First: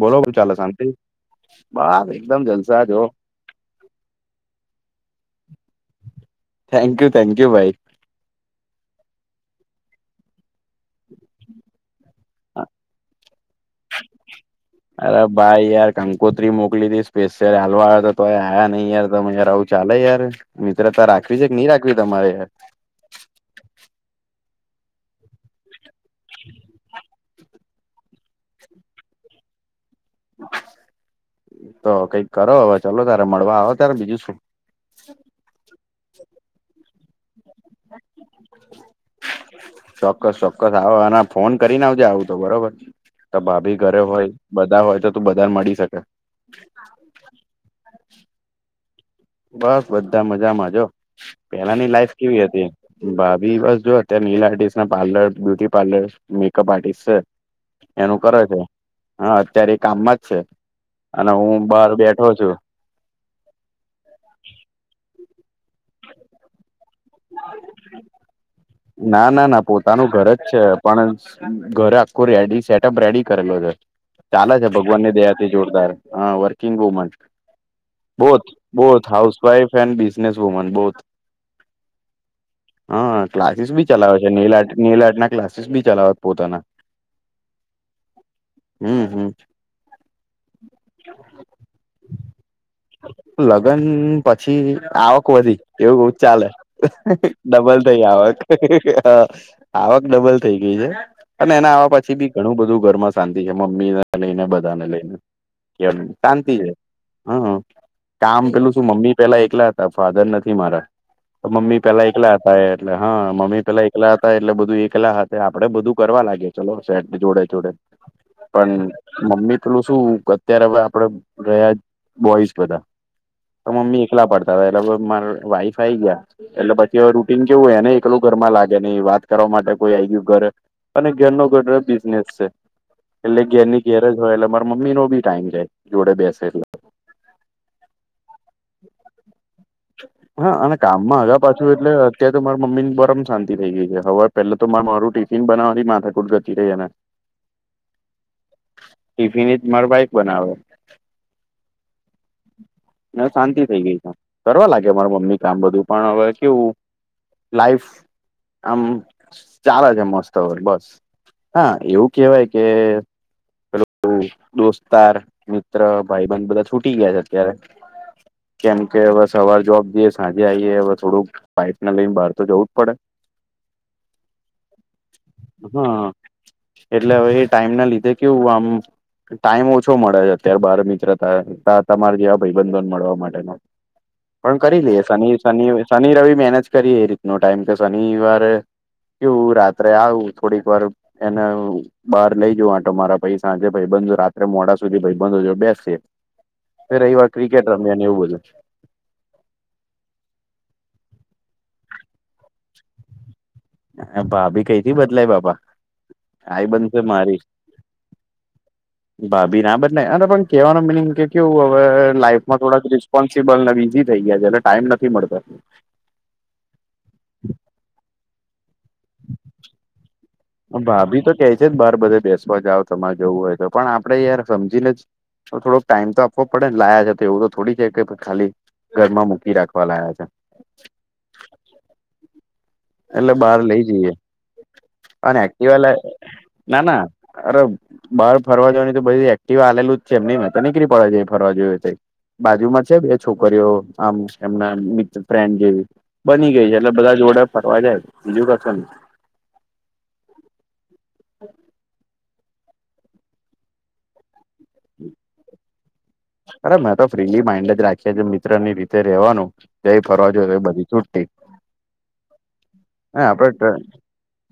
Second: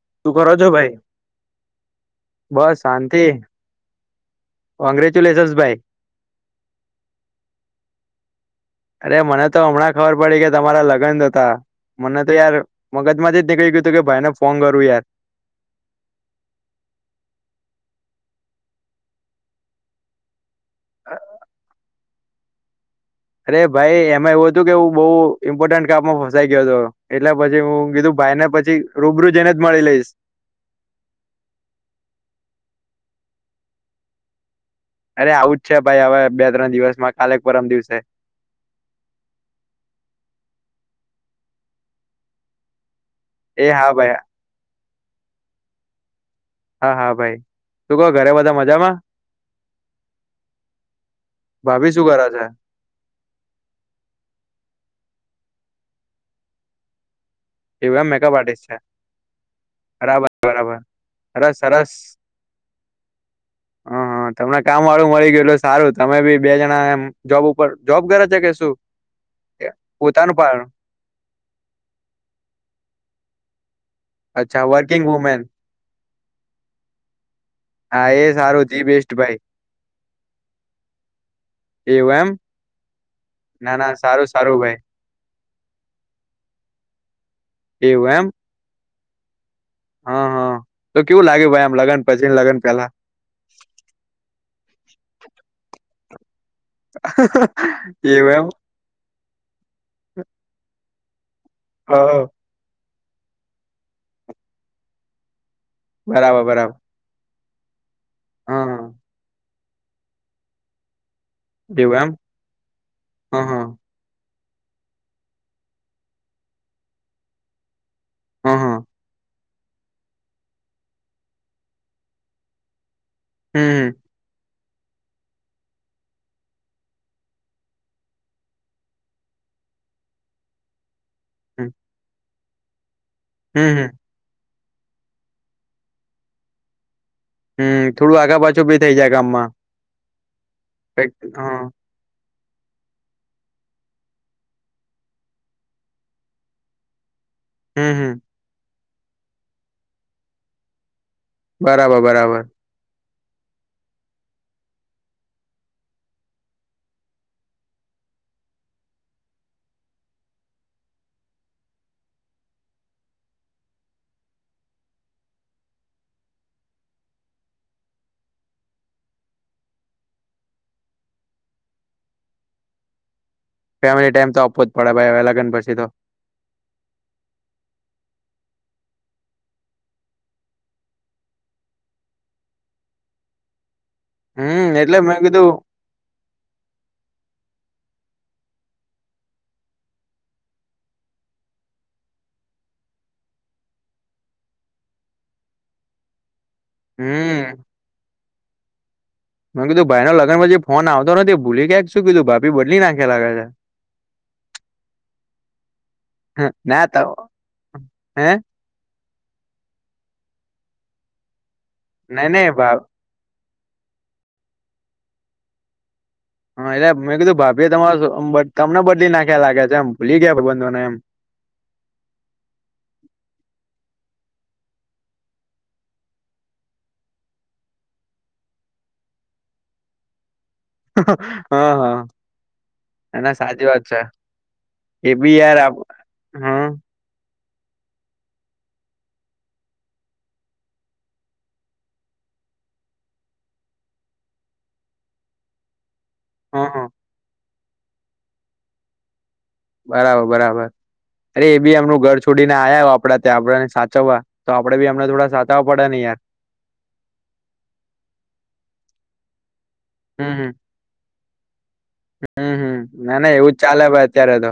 બોલો શું પણ ચાલે કરો છો શાંતિ ભાઈ બસ એકદમ બસ જલસા જો. કોંગ્રેચ્યુલેશનસ ભાઈ. થેન્ક યુ થેન્કયુ ભાઈ. અરે મને તો હમણાં ખબર પડી કે તમારા લગ લગન હતા મને તો યાર મગજમાંથી જ નીકળી ગયું હતું કે ભાઈને ફોન કરું યાર. તા ભાઈ યાર. કંકોત્રી મોકલી દી સ્પેશિયલ આલવા આયો તોય આવ્યા નહી યાર તો યાર આવું ચાલે યાર. મિત્રતા રાખવી અરે છે કે નહી રાખવી તમારે. અરે ભાઈ એમાં એવું હતું કે હું બહુ ઇમ્પોર્ટન્ટ કામમાં ફસાઈ ગયો હતો એટલે પછી હું કીધું ભાઈ ને પછી પછી રૂબરૂ જેને જ મળી લઈશ. તો કઈક કરો હવે ચલો તારે મળવા આવો ત્યારે બીજું શું. અરે આવું જ છે ભાઈ હવે બે ત્રણ દિવસમાં કાલેક પરમ દિવસે. ચોક્કસ ચોક્કસ આવો આને ફોન કરીને આવજે આવું તો બરોબર. તા એ ભાભી હા ઘરે ભાઈ હોય બધા હોય તો તું બધાને મળી શકે. હા હા ભાઈ તું કહો ઘરે બધા મજામાં. બસ બધા મજામાં જો પેલાની ભાભી શું લાઈફ કરે કેવી છે હતી. ભાભી બસ જો અત્યારે nail artist parlour beauty parlour makeup artist છે. એવું એમ એનું મેકઅપ કરે છે આર્ટિસ્ટ હા અત્યારે એ કામમાં જ બરાબર છે. બરાબર અને સરસ હું બહાર સરસ બેઠો છું. હ હ તમને કામ વાળું મળી ગયું એટલે સારું તમે બી બે જણા જોબ ઉપર જોબ કરે છે કે શું. ના ના ના પોતાનું ઘર જ છે પણ ઘરે આખું રેડી સેટઅપ રેડી કરેલો છે. ચાલે અચ્છા છે વર્કિંગ ભગવાનની વુમેન દયાથી જોરદાર હ વર્કિંગ વુમન. હા એ બોથ સારું ધી બોથ બેસ્ટ હાઉસ ભાઈ wife and business woman both. એવું એમ. હા ક્લાસીસ ના બી ના ચલાવે સારું છે સારું નેલઆર્ટ ભાઈ નેલઆર્ટના ક્લાસીસ બી ચલાવે છે પોતાના. એવું એમ હમ્મ હમ્મ. હા તો કેવું લાગે ભાઈ આમ લગન પછી લગન પેલા. લગ્ન પછી આવક વધી એવું બ ચાલે ડબલ. થઈ એવું આવક આવક ડબલ થઈ ગઈ છે અને એના આવવા પછી એમ બી ઘણું બધું ઘરમાં શાંતિ છે મમ્મી ને લઈને બધાને લઈને કેમ હ બરાબર શાંતિ છે. બરાબર હા, કામ પેલું શું હા મમ્મી પેલા એકલા હતા, ફાધર નથી મારા. મમ્મી એવું પેલા એમ એકલા હતા, એ એટલે હા, હ હ મમ્મી પેલા એકલા હતા એટલે બધું એકલા હતા. આપડે બધું કરવા લાગે, ચલો સે જોડે જોડે. હ પણ હ મમ્મી પેલું શું અત્યારે હવે આપડે રહ્યા બોઈસ બધા. હમ મમ્મી એકલા પડતા હતા એટલે મા વાઈફ આઈ ગયા એટલે પછી હવે રૂટિન કેવું એને એકલું ઘરમાં લાગે નહિ વાત કરવા માટે કોઈ આવી ગયું ઘરે. અને ઘેર નો હમ ગટ બિઝનેસ છે એટલે ઘેની હમ ઘેર. ય એટલે મારા મમ્મી ન ભી ટાઈમ જાય, જોડે બેસે એટલે. હમ, થોડું આગા પાછું ભી થઇ જાય ગામમાં. હા, અને કામમાં હગા પાછું એટલે. અત્યારે તો માર મમ્મી ની ગરમ થઈ ગઈ છે. હવે પેલા તો માર મારું ટિફિન બનાવાની માથાકુટ જતી રઈ એ ને. [unintelligible] હમ, હમ. ટિફિન એ મારા બાઈફ બનાવે. બરાબર, બરાબર. શાંતિ થઈ ગઈ છે. કરવા લાગે માર મમ્મી કે આામ બધું, પણ હવે કેવું લાાઈફ આમ ચાલે છે, મસ્ત અ બસ. હા, એવું કેવાય કે હેલો દોસ્તાર, મિત્ર, ભાઈ બંધ બધા છૂટી ગયા છે અત્યારે. કેમ કે હવે સવાર જોબ જઈએ, સાંજે આઈએ હવે થોડુંક. પાઈપ ના લઈને બહાર તો જવું જ પડે. ફેમિલી ટાઈમ તો આપવો જ પડે ભાઈ, હવે લગન પછી તો હા એટલે હવે એ ટાઈમ ના લીધે કેવું આમ. ટાઈમ ઓછો મળે છે અત્યારે, બાર નીકળ્યા તારે તમાર જેવા ભાઈબંધોન મળવા માટેનો. પણ હમ કરી એટલે લઈએ, મેં શનિ કીધું શનિ શનિ રવિ મેનેજ કરીએ એ રીતનો ટાઈમ કે શનિવારે. એવું રાત્રે આવું થોડીક વાર એને. બહાર લઈ જાઉં આંટો મારવા, પછી સાંજે ભાઈબંધ જોડે રાત્રે મોડા સુધી ભાઈબંધો જોદે બેસીએ. અમે રવિવાર હમ ક્રિકેટ રમ્યા ને, એવું બધું. મેં કીધું ભાઈ ના લગ્નમાં ગયા પછી ફોન આવતો નથી. એ ભૂલી ગયા કે શું? કીધું ભાભી બદલી નાખ્યા લાગે છે. હ, ભાભી કઈ થી બદલાય? બાપા, હમ આઈ ના તો બનશે મારી. હે. ભાભી ના બદલાય અને પણ કેવાનું મિનિંગ કે કેવું હવે નઈ નઈ લાઈફમાં ભા થોડાક રિસ્પોન્સિબલ ને બીઝી થઈ ગયા છે, એને ટાઈમ નથી મળતો. હા, એટલે મેં કીધું ભાભી તમારો તમને બદલી નાખ્યા લાગ્યા છે. એમ ભૂલી ગયા બંધાને એમ. એ તો કે છે જ બાર બધા દેશમાં જાઓ, તમારે જવું હોય તો. પણ આપડે યાર સમજી ને જ. તો થોડો ટાઈમ તો આપવો પડે ને. લાયા છે તો એવું તો થોડી છે કે ખાલી ઘરમાં મૂકી રાખવા લાયા છે. હા, હા. એના એટલે બહાર સાચી લઈ વાત છે જઈએ. એ બી અને યાર આપ એકટીવા લાયા, હમ ના ના. અરે, બહાર ફરવા જવાની તો બધી એક્ટિવા આલું જ છે એમ નહી ને? તો નીકળી પડે, જાય એ ફરવા જોઈએ. બાજુમાં છે બે છોકરીઓ, આમ એમના મિત્ર ફ્રેન્ડ જેવી. બની ગઈ છે હમ એટલે બધા જોડે ફરવા જાય, બીજું કશું નહી. બરાબર, બરાબર. અરે એ બી એમનું ઘર છોડીને આયા હોય આપડા ત્યાં, આપને સાચવવા. તો આપડે બી અમને થોડા સાચવા પડે ને યાર. અરે, મેં તો ફ્રીલી માઇન્ડે જ રાખીએ, મિત્ર ની રીતે રહેવાનું. તો જઈ ફરવા જાઓ, તો એ બધી છુટી. હમ્મ, હમ્મ. ના ના, એવું જ આપડે ચાલે ભાઈ અત્યારે તો.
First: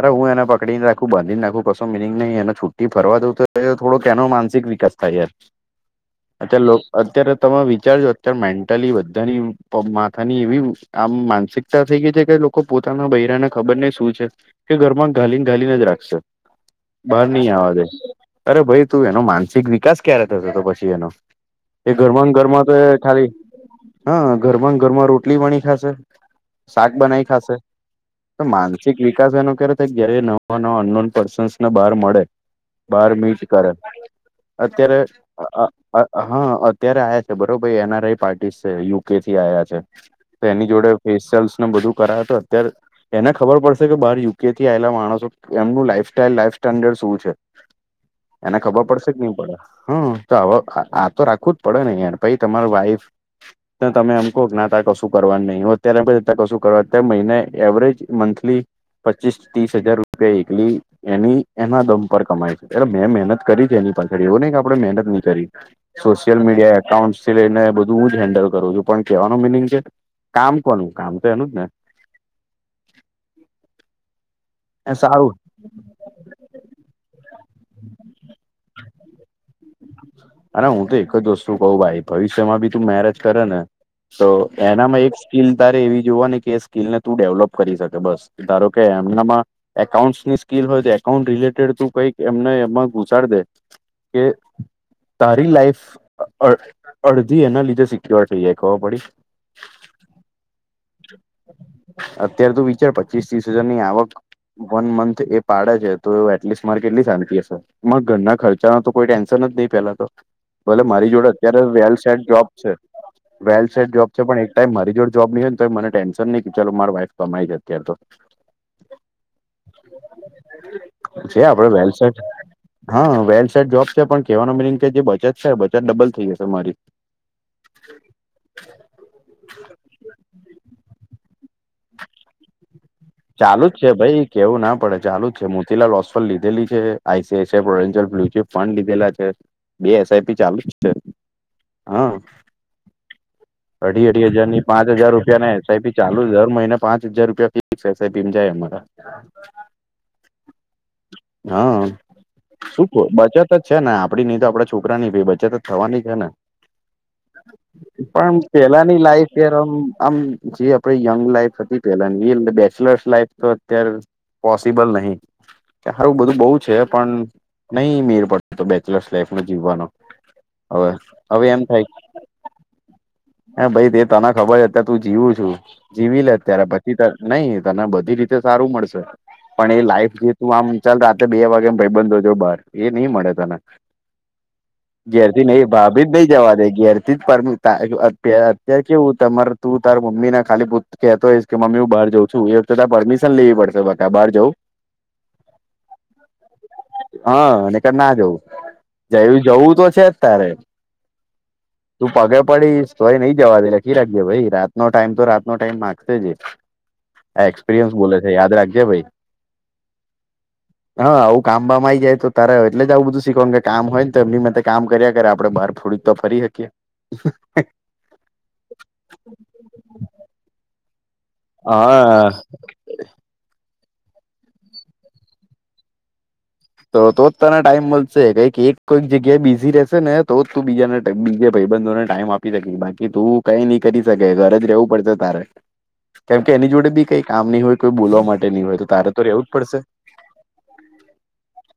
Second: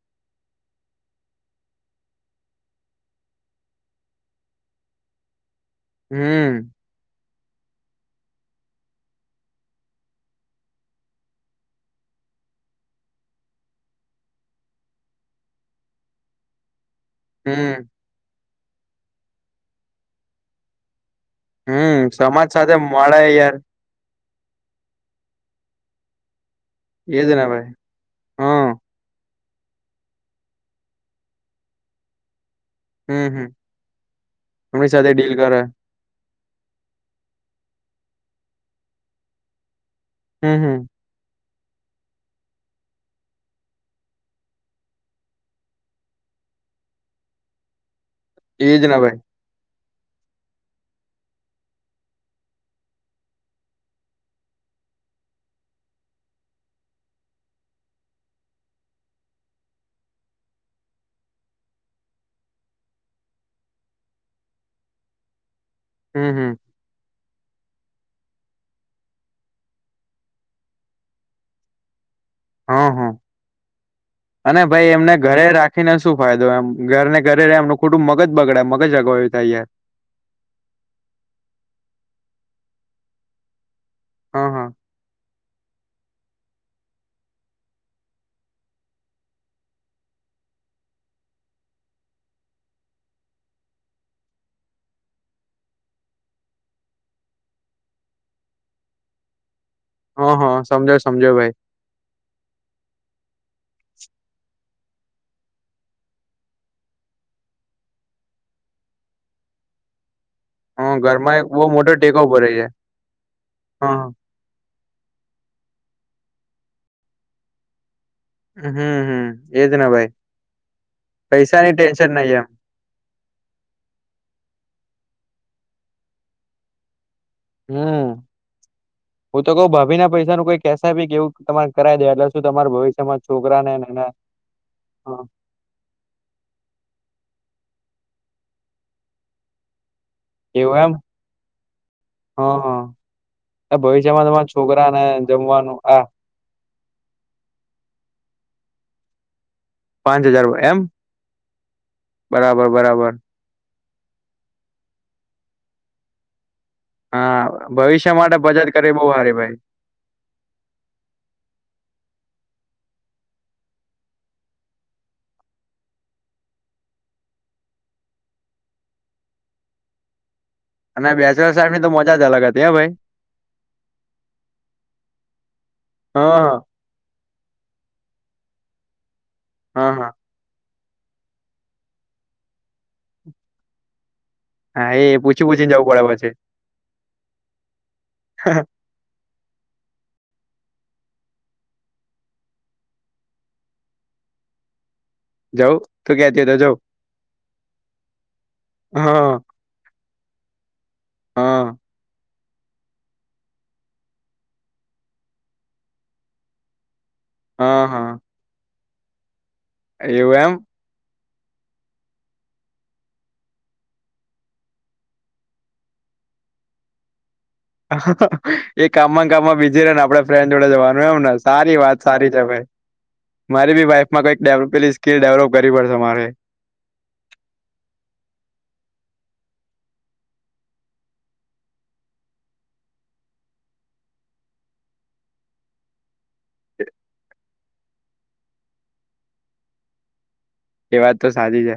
અરે, હું એને પકડીને રાખું, બાંધીને રાખું, કશો મિનિંગ નહીં એનો. છુટ્ટી ફરવા દઉ તો થોડો એનો માનસિક વિકાસ થાય યાર. આજે હમ લોક. અત્યારે તમે વિચારજો, અત્યારે મેન્ટલી બધાની માથાની એવી આમ માનસિક. તા થઈ ગઈ છે કે લોકો પોતાના બૈરાને ખબર ને શું છે. કે ઘરમાં ઘાલીને ઘાલીને જ રાખશે, બહાર નહીં આવવા હમ દે. અરે ભાઈ, તું એનો માનસિક વિકાસ ક્યારે થશે તો પછી એનો? એ હમ ઘરમાં સમાજ ઘરમાં તો સાથે મળે ખાલી. યાર હા ઘરમાં ઘરમાં રોટલી વણી ખાશે શાક બનાવી એજ ને ખાશે ભાઈ તો હમ માનસિક વિકાસ એનો કે ર જ નવા નવા અનલોન પર્સન્સને બહાર મળે બાર હમ મીટ હમ કરે એમની અત્યારે સાથે ડીલ કરે હા અત્યારે આયા છે બરોબર એન આર આઈ પાર્ટીસ છે યુકે થી આયા છે. તો હમ એની હમ જોડે ફેસલ્ને બધું કરાયા તો અત્યારે એને ખબર પડશે કે બાર યુ યુકે થી આવેલા માણસો એમનું લાઈસ્ટાઇલ લાઈફ સ્ટેન્ડર્ડ શું છે. એને એજ ખબર ને પડશે ભાઈ કે નઈ પડે. હ તો હવે આ તો રાખવું જ પડે ને પછી તમાર વાઈફ તમે એમ કહો નાતા કશું કરવાની નહીં હોય અત્યારે કશું કરવા અત્યારે મહિને એવરેજ મંથલી પચીસ ત્રીસ હજાર રૂપિયા એકલી એની એના દમ પર કમાય છે એટલે મેં મહેનત કરી છે એની પાછળડી એવું નહી કે આપણેે મહેનત નહી કરી હમ સોશિલ હમ મીડિયા એક્ટ એકાઉટથી લઈને બધું હું જ હેન્ડલ કરું છું પણ કેહેવાનું મિનિંગ કે કામ કોનું કામ તો એનું જ ને હા-હા અને ભાઈ એ એમને સારું ઘરે રાખીને શું ફાયદો એમ ઘર ને ઘરે રહે એમનું ખોટું મગજ બગડે મગજ જગવાય્યું થાય યાર. હા હું તો એક જ વસ્તુ કહું ભાઈ ભવિષ્યમાં ભી તું મેરેજ કરે ને તો હા હા એનામાં એક સ્કીિલ તારે એવી જોવા ને કે એ સ્કીિલ ને તું ડેવલોપ કરી શકે બસ ધારો કે એમનામાં એકાઉન્ટસની સ્કીિલ હોય તો એકાઉન્ટ રિલેટેડ તું કંઈક એમને એમાં ગુસાડ દે કે તારી લાઈફ અડધી એના લીધે સિક્યોર થઈ જાય ખબર પડી હ હ સમજો સમજો ભાઈ અત્ય્યારે તોું વિચાર પચીસ ત્રીસ હજારની આવક વન મંથ એ પાડે છે તો એ એટલીસ્ટ મારે કેટલી શાંતિ હશે માં ઘરના ખર્ચા ન તો કોઈ ટેન્શન જ નહીં પેલા તો ભલે હા મારી જોડે ઘરમાં એક અત્યારે બહુ મોટો વેલ સટ ટેકો જોબ ભરાય છે વેલ સટ હા જોબ છે પણ મારી જોડ જોબ નહી હોયને તો મને ટેન્ન નહીં કે ચાલો માર વાઇફ કમાઈ છે અત્યારે તો હમ હમ એજ ના ભાઈ છે આપડે પૈસાની વેલ ટેન્શન સેટ નહી એમ હા વેલ સાડ જોબ છે પણ કેવાનો મ કે જે બચત છે બચત ડબલ થઈ જશે મારી હમ હું તો કઉ ભભી ના પૈસા નું કોઈ કેસી કે એવું તમારે કરાવ દે એટલે શું તમાર ભવિષ્ય ચાલુ જ છે ભાઈ કેવું ના પડે હા ચાલુ જ છે લાસફર લીધેલી છે આઈસીસ પ્રોન્શલ ફલુચિપ ફંડ લીધેલા છે બે એસઆઈપી ચાલુ એવું છે એમ હા અઢી ભવિષ્યમાં અઢી હજાર તમારા ની પાંચ છોકરાને હજાર રૂપિયાને જમવાનું એસઆઈપી આ ચાલુ દર મહિને પાંચ હજાર રૂપિયા ફિક્સ એસઆઈપી જાય અમારા પાંચ હજાર એમ હા બરાબર શું ક બરાબર બાચાર છે ને આપડી નઈ તો આપડા છોકરા ની ભી બચ્ે તો જ થવાની જ છે ને હા ભવિષ્ય પણ માટે બચત કરી પેલાની બહુ હારી ભાઈ લાઈફરમ આમ જે આપડે યંગ લાઈફ હતી પેલા ની એ અર બેચલર્સ લાઈફ તો અત્યારે પોસિબલ નહિ ખારું બધું બહુ છે પણ નહી મેર પડતો તો બેચલર્સ લાઈફ નો જીવવાનો હવે અને હવે બેચલર સા ની તો મજા જ અલગ હતી હ ભાઈ એ ભઈ તે તને ખબર છે અત્યારે તું જીવું છું, જીવી લે હા અત્યારે ભ ઈ તન નહીં તને બધી રીતે સારું મળશે. પણ એ હા હા લાઈફ જે તું આમ ચલ રાતે બે વાગે ભઈબંધો જોડ બાર. એ નહી મળે તને. હા એ ઘેરથી પૂછી નહી પૂછીને જવું ભાભી જ પડે નહી પછી જવા દે ઘેરથી પર [inaudible] ત કેવું તમારે તું તાર મમ્મીને ખા કહેતો હોય કે મમ્મી હું બહારઉ છું એક વ તો ત પ પરમિશન લેવી પડશે ત બહાર જાઉ જાઉ તું ક્યા હા નેકર ના હા જયુ [unintelligible] જવું તો છે જ તારે! હા તું પાગ્યા પાડી પહિ નહી જવા દે લખી રાખજે ભાઈ. રાતનો ટાઈમ તો રાતનો ટાઈમ માગશે જ એ. આ હા એક્સપિરિયન્સ હા બોલે છે યાદ રાખજે ભઈ. એવું એમ? હા આવું કામ બામ આવી જાય તો તારે એટલે જ આવું બધું શીખવાનું કે કામ હોય ન તો એમની માટે કામ કર્યા કરે આપણે બહાર થોડી તો ફરી હકીએ. એ કામમાં ને કામમાં બીજી રે ને આપડે ફ્રેન્ડ જોડે જવાનું એમને. સારી વાત સારી હા છે ભાઈ. મારી બી વાઈફમાં કઈક ડેવ પેલી સ્કીલ ડેવલોપ કરવી પડશે મારે. તો તો જ તને ટાઈમ મલશે. કઈક એક કોઈક જગ્યાએ બીઝી રહેશે ને તોજ તું બીજાને બીજે ભઈબંધોને ટાઈમ આપી શકી. બાકી તું કઈ નઈ કરી શકે ઘરે જ રહેવું પડશે તારે. કેમ કે એની જોડે બી કઈ કામ નહી હોય કોઈ બોલવા માટે નઈ હોય તો તારે તો રહેવું જ પડશે. એ વાત તો સાચી છે.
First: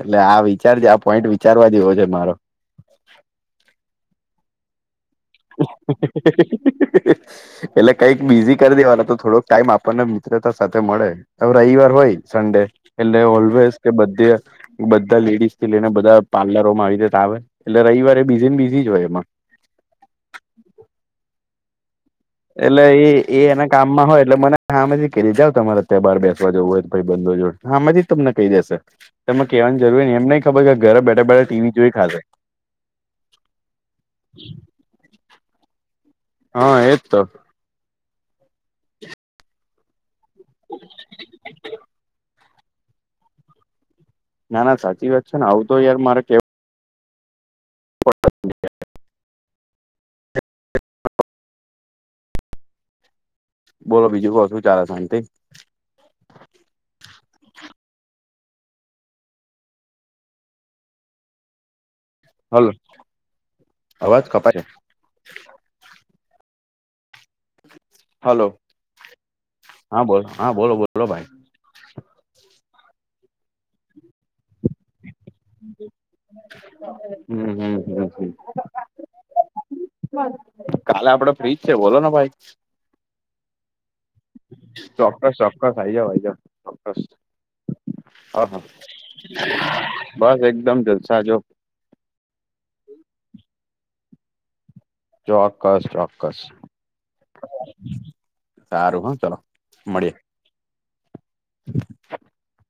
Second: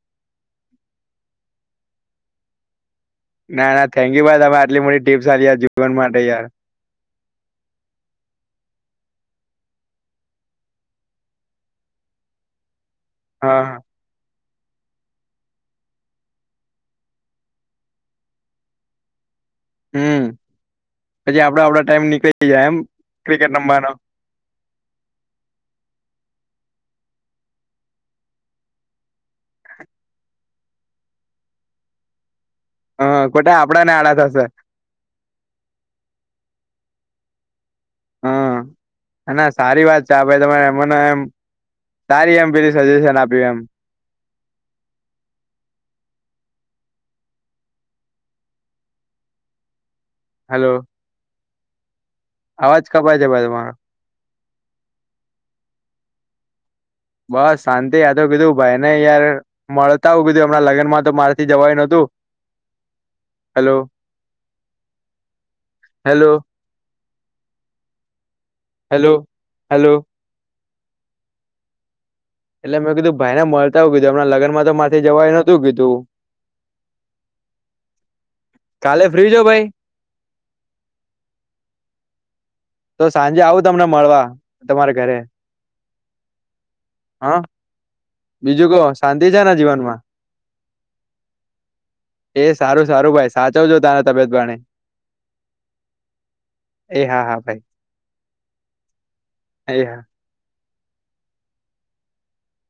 એટલે આ વિચારજે આ પોઈન્ટ વિચારવા જેવો છે મારો. ના ના થેન્કયુ ભાઈ તમે આટલી મોટી ટીપ્સ આલી આ જીવન માટે યાર. એટલે કઈક બિઝી કરી દેવાનો તો થોડોક ટાઈમ આપણને મિત્રતા સાથે મળે. હવે રવિવાર હોય સન્ડે એટલે હા ઓલવેઝ હા કે બધે બધા લેડીઝથી લઈને બધા પાર્લરોમાં આવી રીતે આવે, એટલે રવિવારે એ બીઝી ને બીઝી જ હોય એમાં. હમ પછી આપડા આપડા ટાઈમ નીકળી જાય એમ એટલે એ એ ક્રિકેટ એના રમવાનો કામમાં હોય એટલે મને હામેથી કહી દે જાવ તમારે અત્યારે બાર બેસવા જવું હોય તો ભઈબંધો જોડે હામેથી જ તમને કહી દેશે. તમને કેવાની જરૂર રે નહીં એમ નહીં ખબર કે ઘરે બેઠા બેઠા ટીવી જોઈ ખાશે. હહ ખોટા આપણને આડા થશે. હહ એજ તો. હહ અને સારી વાત છે આ ભાઈ તમારે એમના એમ સારી એમ પેલી સજેશન આપ્યું એમ. ના ના સાચી વાત છે ને આવું તો યાર મારે કે [unintelligible] હલો અવાજ કપાય છે ભાઈ તમારો. બોલો બીજું કો શું ચાલે શાંતિ? બસ શાંતિ આતો કીધું ભાઈને યાર મળતા આવું કીધું એમના લગ્નમાં તો મારે થી જવાયુ નતું. હલો હેલો અવાજ કપાય હે. હેલો હલો હેલો હેલો હા બોલો હા બોલો બોલો ભાઈ. એટલે મેં કીધું ભાઈને મળતા આવુ કીધું એમના લગન માંતો મારથી જવાયુ નત હમ હમ હમ હમ કાલે ફ્રી છો ભાઈ કાલે આપડે ફ્રીજ છે બોલો ને ભાઈ. તો સાંજે આવું તમને મળવા, તમારા ઘરે. ચોક્કસ ચોક્કસ આઈ જાઓ આઈ જાઓ. હા અહા બીજું કહો શાંતિ છે ને જીવનમાં બસ એકદમ જલસા જો. એ સારું સારું ભાઈ. સાચવજો તારે તબિયત પાણી. ચોક્કસ ચોક્કસ. એ હા હા ભાઈ સારું હ ચલો એ હા મળીએે. [inaudible]